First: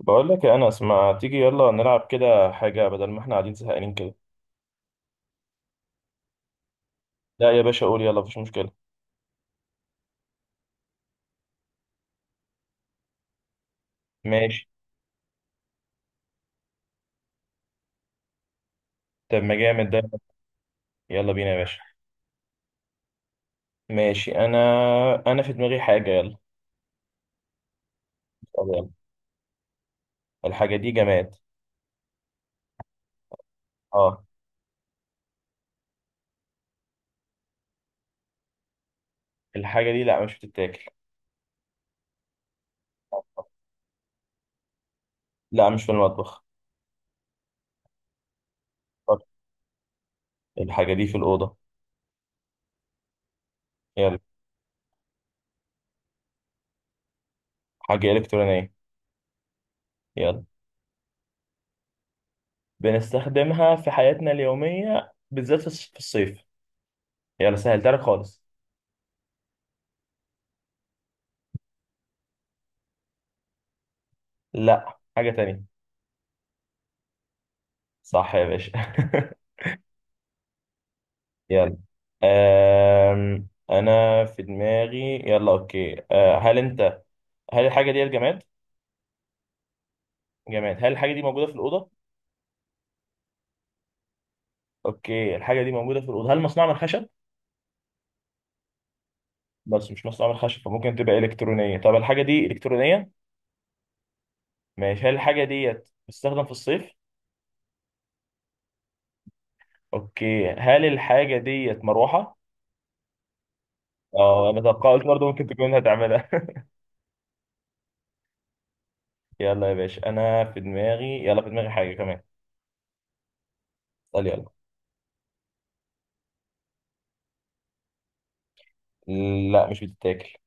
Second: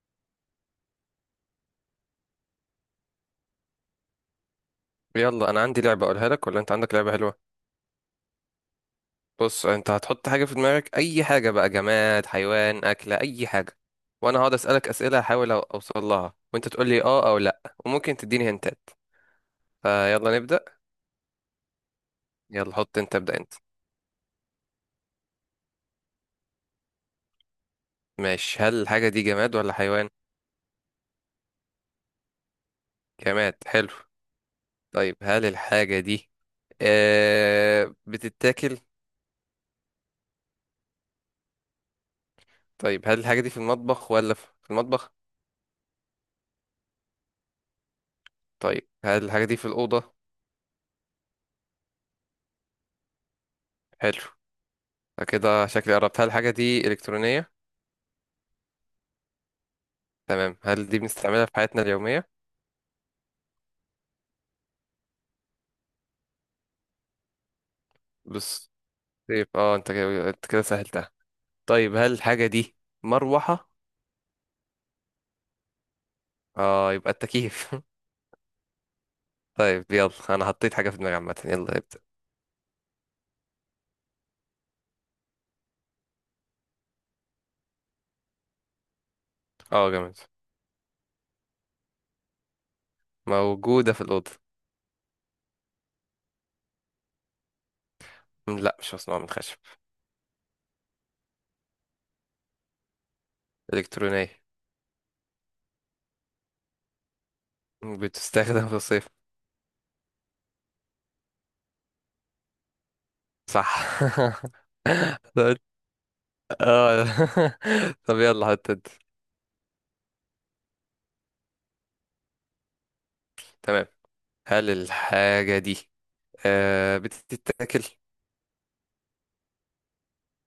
بقول لك يا انس، ما تيجي يلا نلعب كده حاجه بدل ما احنا قاعدين زهقانين كده. يلا انا عندي لعبه اقولها لك ولا انت عندك لعبه حلوه؟ لا يا باشا، قول يلا مفيش مشكله. بص، انت هتحط حاجه في دماغك، اي حاجه بقى، جماد، حيوان، اكله، اي حاجه. وانا هقعد ماشي. اسالك اسئله احاول اوصل لها، وانت تقول لي اه او لا، وممكن تديني هنتات. طب ما جامد ده. فيلا نبدا. يلا بينا يا باشا. يلا حط انت، ابدا انت. ماشي انا. انا في دماغي حاجه، يلا. ماشي، طب هل يلا، الحاجه دي جماد ولا حيوان؟ الحاجه دي جماد. جماد حلو. اه. طيب، هل الحاجه دي بتتاكل؟ الحاجه دي لا، مش بتتاكل. طيب، هل الحاجه دي في المطبخ ولا في المطبخ؟ لا، مش في المطبخ. طيب، طب هل الحاجه دي في الاوضه؟ الحاجه دي في الاوضه، يلا. حلو، كده شكلي قربت. هل الحاجه دي الكترونيه؟ حاجه الكترونيه، يلا. تمام، هل دي بنستعملها في حياتنا اليومية؟ بنستخدمها في حياتنا اليوميه، بالذات في الصيف. يلا سهلتها لك خالص. بص. طيب اه، انت كده سهلتها. طيب، هل الحاجة دي مروحة؟ لا، حاجه تانية. اه، يبقى التكييف. صح يا باشا. طيب، يلا انا حطيت حاجة في دماغي عامة، يلا. يلا ابدأ. انا في دماغي، يلا. اوكي، أه. هل الحاجه دي جماد؟ اه، جامد. جماد. هل الحاجه دي موجوده في الاوضه؟ موجودة في الأوضة. اوكي، الحاجه دي موجوده في الاوضه. هل مصنوعه من خشب؟ لا، مش مصنوعة من خشب. بس مش مصنوعه من خشب، فممكن تبقى الكترونيه. طب الحاجه دي الكترونيه. إلكترونية. ماشي، هل الحاجه ديت بتستخدم في الصيف؟ بتستخدم في الصيف. اوكي، هل الحاجه ديت مروحه؟ صح. اه انا توقعت برضه ممكن طب- تكون هتعملها. اه. طب، يلا حط انت. يلا يا باشا. انا في دماغي، يلا. في دماغي حاجه كمان. تمام، اسال يلا. هل الحاجة دي بتتاكل؟ لا، مش بتتاكل.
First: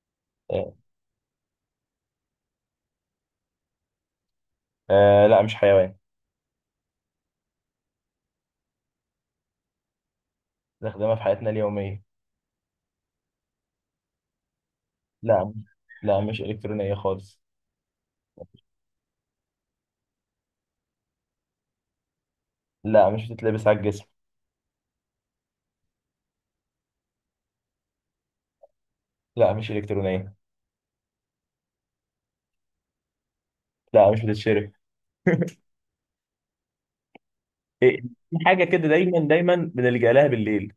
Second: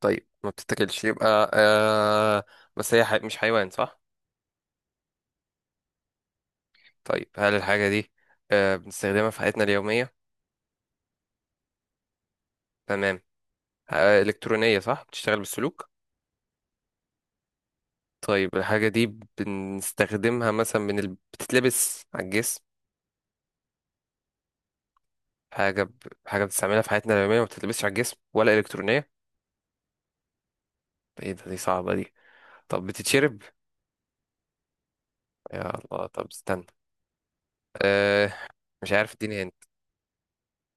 طيب، ما أه. بتتاكلش، يبقى آه. بس هي مش حيوان، صح؟ آه، لا مش حيوان. طيب، هل الحاجة دي بنستخدمها في حياتنا اليومية؟ نستخدمها في حياتنا اليومية. تمام. إلكترونية، صح؟ بتشتغل لا مش- بالسلوك؟ لا مش إلكترونية خالص. طيب، الحاجة دي بنستخدمها مثلا، بتتلبس على الجسم؟ لا، مش بتتلبس على الجسم. حاجة ب... حاجة بتستعملها في حياتنا اليومية، ما بتتلبسش على الجسم ولا إلكترونية. لا، مش إلكترونية. ايه ده، دي صعبة دي. طب، بتتشرب؟ لا، مش بتتشرب. يا الله، طب استنى. إيه، آه، في حاجة كده مش عارف، دايما اديني دايما هنت. بنلجأ لها بالليل.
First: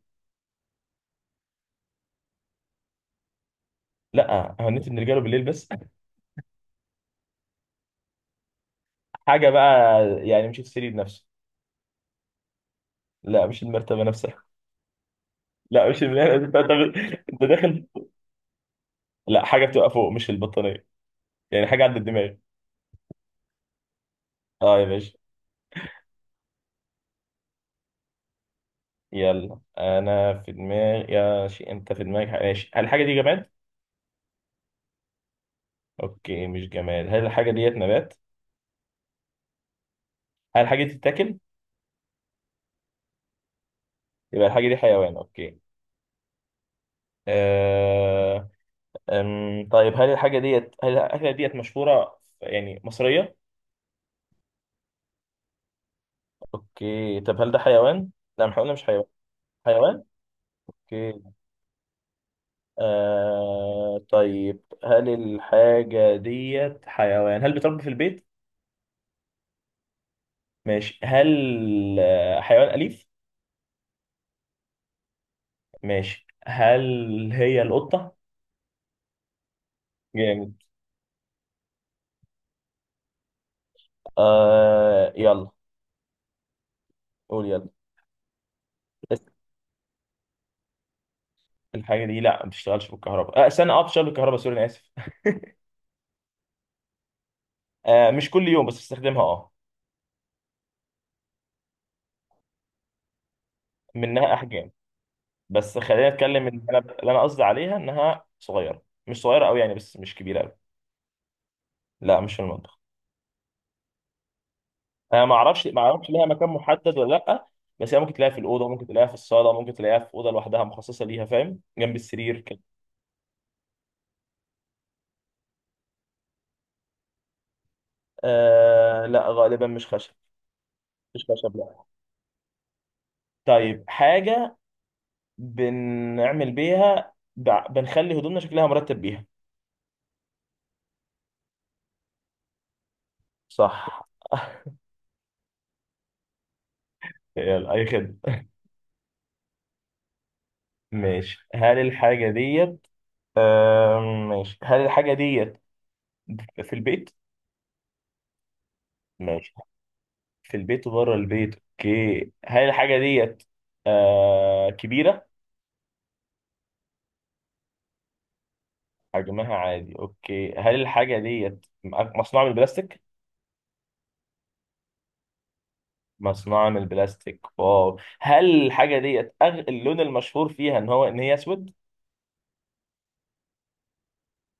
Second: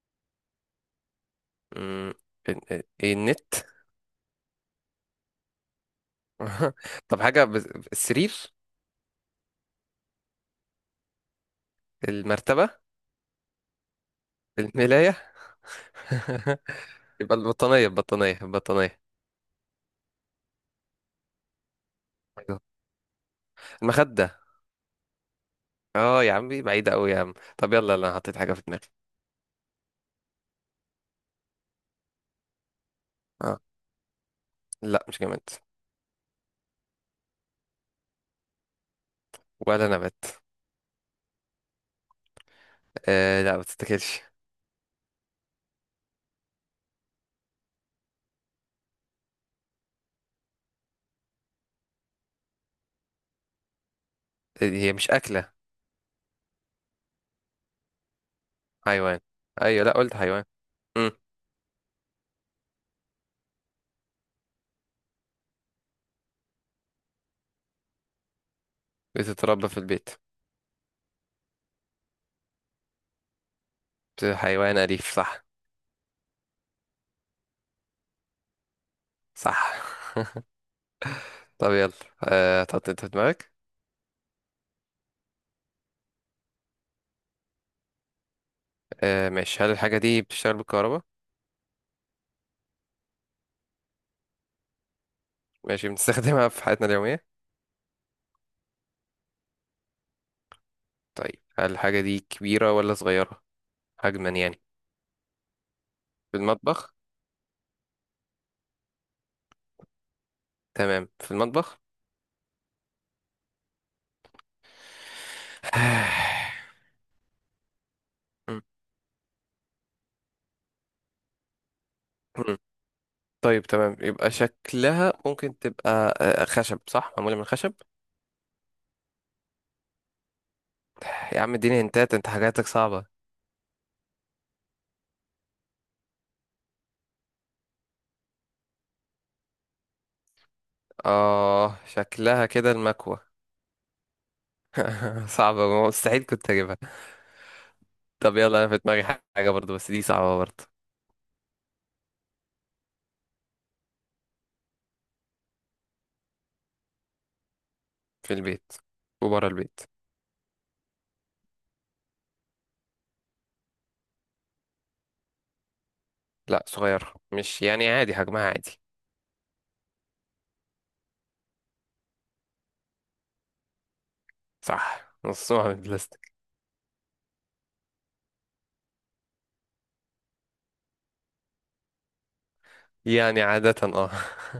مم، ايه النت؟ لا، هو النت بنلجأ له بالليل بس. طب، حاجة. السرير؟ حاجة بقى. يعني مش السرير نفسه. المرتبة؟ لا، مش المرتبة نفسها. الملاية؟ لا مش الملاية. يبقى أنت داخل. البطانية البطانية البطانية؟ لا، حاجة بتبقى فوق، مش البطانية. يعني حاجة عند الدماغ. أيوة. المخدة؟ اه يا باشا. اه يا عمي، بعيدة أوي يا عم. طب يلا، أنا حطيت حاجة في دماغي. يلا انا في دماغي يا شيء، انت في دماغك حاجة. ماشي، هل الحاجة دي جماد؟ اه. لا، مش جماد. اوكي، مش جماد. هل الحاجة ديت نبات؟ ولا نبات. هل الحاجة دي تتاكل؟ آه، لا ما تتاكلش. يبقى الحاجة دي حيوان، أوكي. آه... طيب، هل الأكلة ديت مشهورة، يعني مصرية؟ آه، هي مش أكلة. أوكي، طب هل ده حيوان؟ لا احنا قلنا مش حيوان. حيوان. أيوة، لا حيوان؟ قلت حيوان. مم. أوكي. طيب، هل الحاجة ديت حيوان؟ هل بتربى في البيت؟ بتتربى في البيت. ماشي. هل آه، حيوان أليف؟ حيوان أليف، صح. ماشي، هل هي القطة؟ صح. جامد. طب يلا. آه، تحط انت في دماغك. يلا. قول يلا. آه ماشي، هل الحاجة دي بتشتغل بالكهرباء؟ الحاجة دي لا، ما بتشتغلش بالكهرباء. آه استنى، اه بتشتغل بالكهرباء. سوري، أنا آسف. ماشي، بنستخدمها في حياتنا اليومية. آه، مش كل يوم بس بستخدمها، اه. طيب، هل الحاجة دي كبيرة ولا صغيرة؟ حجما منها يعني. احجام. بس خلينا في نتكلم ان انا المطبخ. اللي انا قصدي عليها انها صغيره، مش صغيره قوي يعني، بس مش كبيره قوي. تمام، في المطبخ. لا، مش في المطبخ. انا ما اعرفش ليها مكان محدد ولا لا. بس هي ممكن تلاقيها في م- الاوضه، ممكن تلاقيها في الصاله، ممكن تلاقيها في اوضه لوحدها مخصصه ليها، فاهم، جنب السرير م. كده. طيب تمام، يبقى شكلها ممكن تبقى خشب، صح؟ معمولة من خشب؟ آه لا، غالبا مش خشب. مش يا عم، خشب اديني لا. هنتات، انت حاجاتك صعبة. طيب حاجه بنعمل بيها، بنخلي هدومنا شكلها مرتب بيها. اه، شكلها كده المكوة. صح. صعبة، مستحيل كنت اجيبها. يلا، اي خدمه. طب يلا، انا في دماغي حاجة برضو، بس دي صعبة برضو. ماشي، هل الحاجه ديت، ماشي، هل الحاجة ديت في البيت؟ في البيت وبره ماشي، البيت. في البيت وبره البيت. اوكي، هل الحاجة ديت آه كبيرة؟ لا، صغير مش يعني، عادي حجمها عادي. حجمها عادي، اوكي. هل الحاجة ديت مصنوعة من البلاستيك؟ صح، نصها من البلاستيك. مصنوعة من البلاستيك، واو. هل الحاجة ديت اللون المشهور فيها ان هي اسود؟ يعني عادة اه.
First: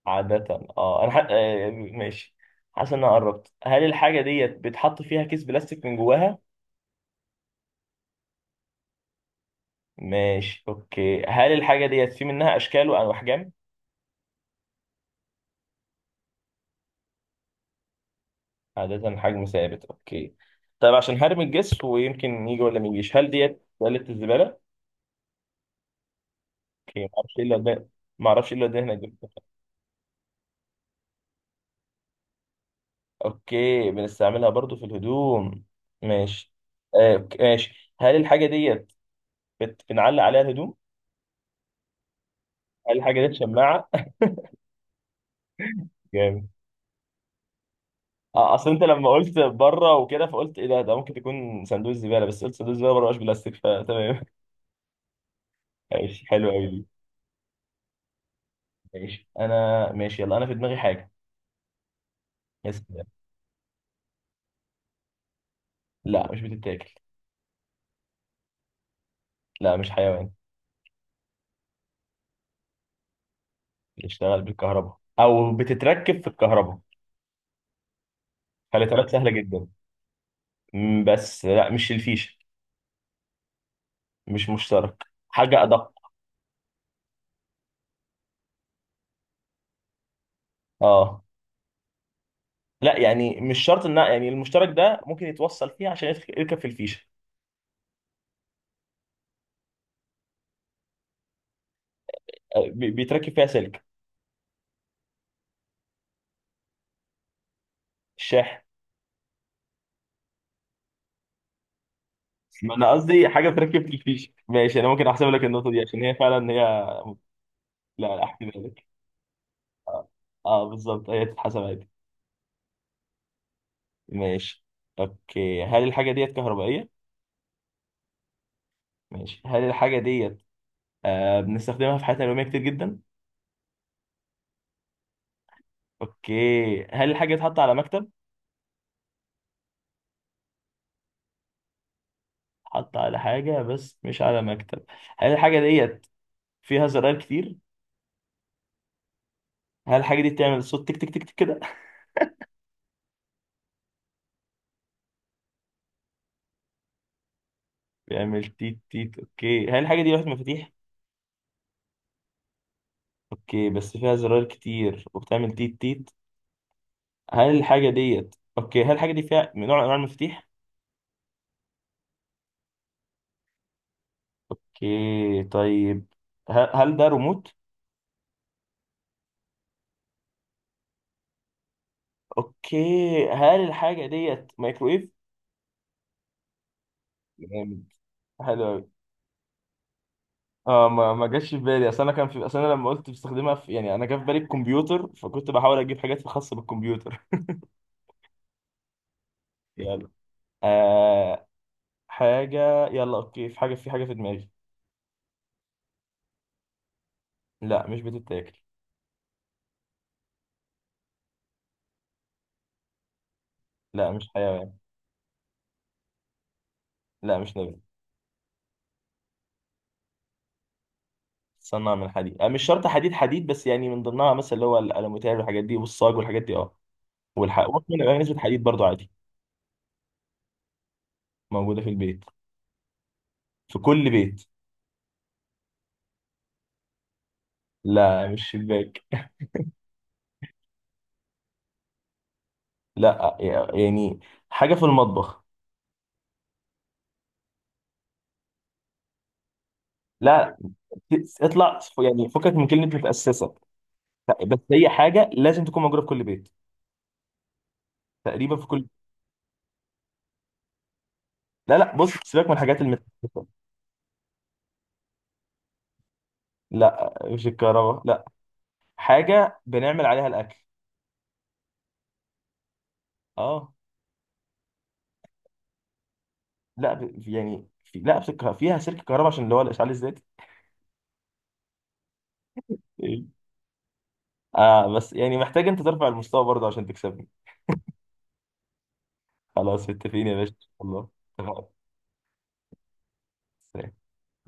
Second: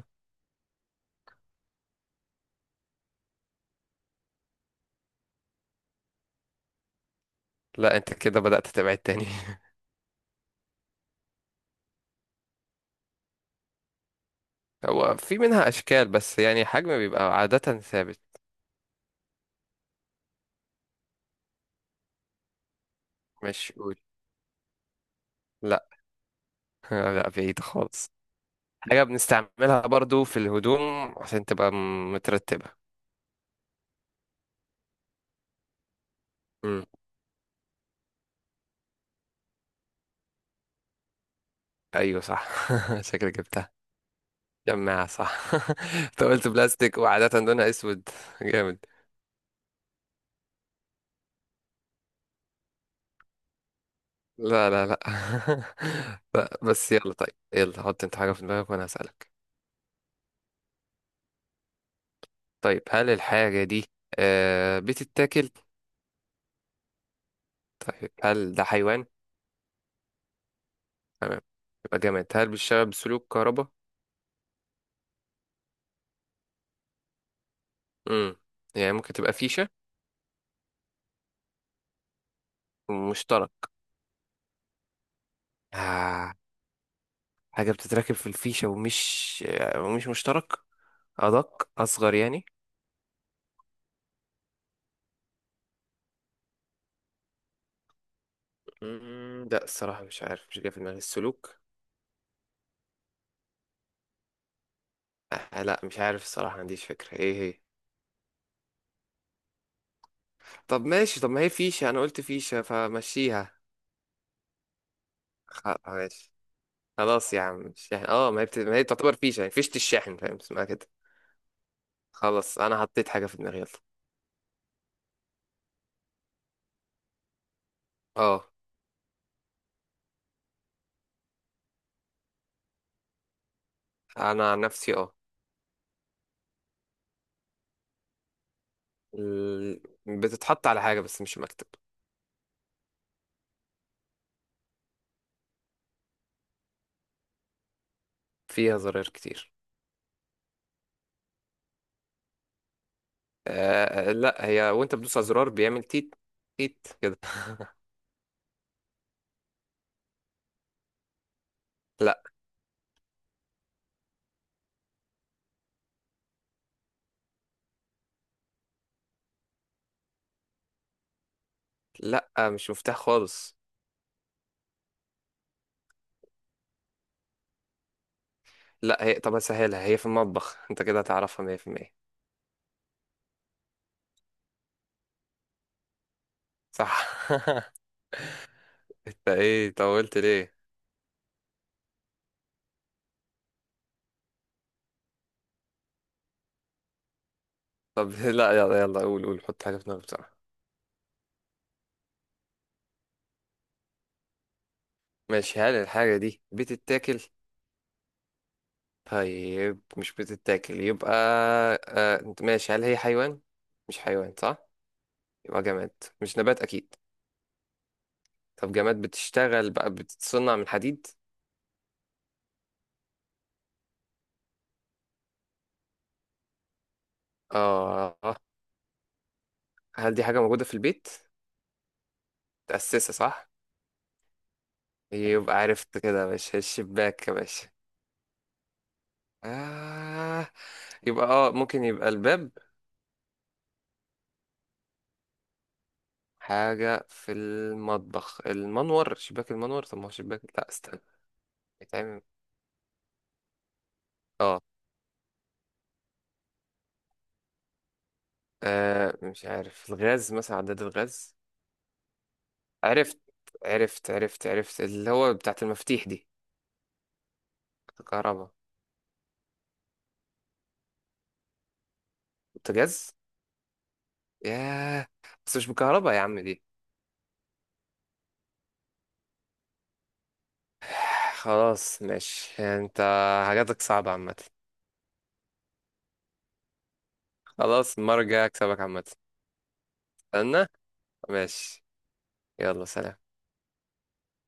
عادة اه. انا ح... آه ماشي. حاسس ان انا قربت. هل الحاجة ديت بيتحط فيها كيس بلاستيك من جواها؟ لا، انت كده بدأت تبعد تاني. ماشي، اوكي. هل الحاجة ديت في منها اشكال وانواع احجام؟ هو في منها أشكال، بس يعني حجم بيبقى عادة ثابت. عادة حجم ثابت، اوكي. طيب، عشان حجم الجسر ويمكن يجي ولا ما يجيش، هل ديت مش قول. سلة الزبالة؟ لا. اوكي، ما لا، اعرفش ايه اللي بعيد قدام خالص. ما اعرفش ايه اللي قدام هناك. حاجة بنستعملها برضو في الهدوم عشان تبقى مترتبة. اوكي، بنستعملها برضو في الهدوم، ماشي. مم. آه، أوكي، ماشي. هل الحاجة ديت بنعلق عليها الهدوم؟ أيوة صح. هل الحاجة ديت شكلك جبتها. شماعة؟ جماعة صح. أنت جامد. قلت بلاستيك وعادة لونها أسود. اه، اصل جامد. انت لما قلت بره وكده فقلت ايه ده ممكن تكون صندوق الزبالة، بس قلت صندوق الزبالة بره مش بلاستيك، فتمام. لا، لا، لا. ماشي، حلو لا قوي دي. بس يلا، طيب يلا، حط أنت حاجة في دماغك وأنا ماشي هسألك. انا، ماشي. يلا انا في دماغي حاجة. يا طيب، سلام. هل الحاجة دي بتتاكل؟ لا، مش بتتاكل. طيب، هل ده حيوان؟ لا، مش حيوان. تمام. يبقى جامد، هل بيشتغل بسلوك كهرباء؟ بيشتغل بالكهرباء او بتتركب في الكهرباء. امم. يعني فالاترات ممكن سهله تبقى جدا. فيشة. بس لا، مش الفيشه. ومشترك؟ مش مشترك، حاجه ادق. آه. حاجة بتتركب في الفيشة ومش مشترك. اه، أدق، أصغر يعني. لا يعني مش شرط ان يعني المشترك ده ممكن يتوصل فيه عشان يركب في الفيشه. لا، الصراحة مش عارف، مش جاي في دماغي السلوك. آه، بيتركب فيها سلك. آه، لا مش عارف، الصراحة ما عنديش فكرة ايه هي. الشاحن. طب ماشي، طب ما هي فيشة، أنا قلت فيشة، ما انا قصدي حاجه فمشيها. بتركب في الفيشه، ماشي انا ممكن احسب لك النقطه دي عشان هي ماشي. فعلا هي. خلاص يا عم، الشاحن، لا اه ما هي بت... احسبها ما لك. هي تعتبر فيشة، يعني فيشة الشاحن، فاهم اه اسمها كده. بالظبط، هي تتحسب عادي. خلاص، أنا حطيت حاجة في دماغي، يلا. ماشي، اوكي. هل الحاجه ديت كهربائيه؟ اه. ماشي، هل الحاجه ديت آه بنستخدمها في حياتنا اليوميه كتير جدا؟ أنا عن نفسي اه. اوكي، هل الحاجة اتحط على مكتب؟ بتتحط على حاجة بس مش مكتب. اتحط على حاجة، بس مش على مكتب. هل الحاجة ديت فيها زرار كتير؟ فيها زراير كتير. هل الحاجة دي بتعمل صوت تك تك تك تك كده؟ آه، آه، لا هي وانت بتدوس على زرار بيعمل تيت. تيت كده. بيعمل تيت تيت. اوكي، هل الحاجة دي لوحة مفاتيح؟ لا. اوكي، بس فيها زرار كتير وبتعمل تيت تيت. هل الحاجة ديت اوكي، هل الحاجة دي فيها من نوع من انواع المفاتيح؟ لا، مش مفتاح خالص. اوكي، طيب. هل ده ريموت؟ لا، هي طب اسهلها، هي في المطبخ، انت كده هتعرفها 100%. اوكي، هل الحاجة ديت مايكرويف؟ صح. جامد، حلو. انت ايه طولت ليه؟ اه، ما جاش في بالي. اصل انا كان في اصل انا لما قلت بستخدمها في، يعني انا جا في بالي الكمبيوتر، فكنت بحاول اجيب حاجات خاصه بالكمبيوتر. طب. لا يلا يلا، قول قول، حط حاجة في دماغك يلا. بسرعة. آه، حاجه، يلا اوكي. في حاجه في دماغي. ماشي، هل الحاجة دي بتتاكل؟ لا، مش بتتاكل. طيب، مش بتتاكل يبقى. آه، انت ماشي، هل هي حيوان؟ مش لا، مش حيوان، صح. حيوان. يبقى جماد. مش نبات اكيد. لا، مش نبات. طب جماد، بتشتغل بقى، بتتصنع من حديد؟ تصنع من حديد؟ آه، مش شرط حديد حديد، بس يعني من ضمنها مثلا اللي هو الالومتير والحاجات دي والصاج والحاجات دي، اه. والحق ممكن يبقى اه. نسبه حديد برضو عادي. هل دي حاجة موجودة في البيت؟ موجوده في البيت. متأسسة صح؟ في كل بيت. يبقى عرفت كده يا باشا، الشباك يا باشا؟ لا، مش شباك. آه. يبقى اه، ممكن يبقى الباب. لا، يعني حاجه في المطبخ. حاجة في المطبخ، المنور، شباك المنور، طب ما هو شباك، لا. لا استنى. اطلع بيتعمل. يعني، فكك من كلمه متاسسه. بس اه. هي حاجه لازم تكون موجوده في كل بيت، تقريبا في كل. آه، مش عارف، الغاز مثلا، عداد الغاز. لا بص سيبك من الحاجات عرفت. المتاسسه. عرفت، عرفت، عرفت، اللي هو بتاعت المفاتيح دي. لا، مش الكهرباء لا. الكهرباء. حاجه بنعمل عليها الاكل. بوتاجاز. اه. ياه. بس مش بالكهرباء يا عم دي. لا ب... يعني في... لا بسك... فيها سلك كهرباء عشان اللي هو الاشعال الذاتي. خلاص ماشي، يعني انت إيه. حاجاتك صعبة عامة. اه بس يعني محتاج انت ترفع المستوى برضه عشان تكسبني. خلاص، المرة الجاية هكسبك عامة. خلاص، متفقين يا باشا. استنى. الله. اتفقنا. ماشي. يلا، سلام. سلام.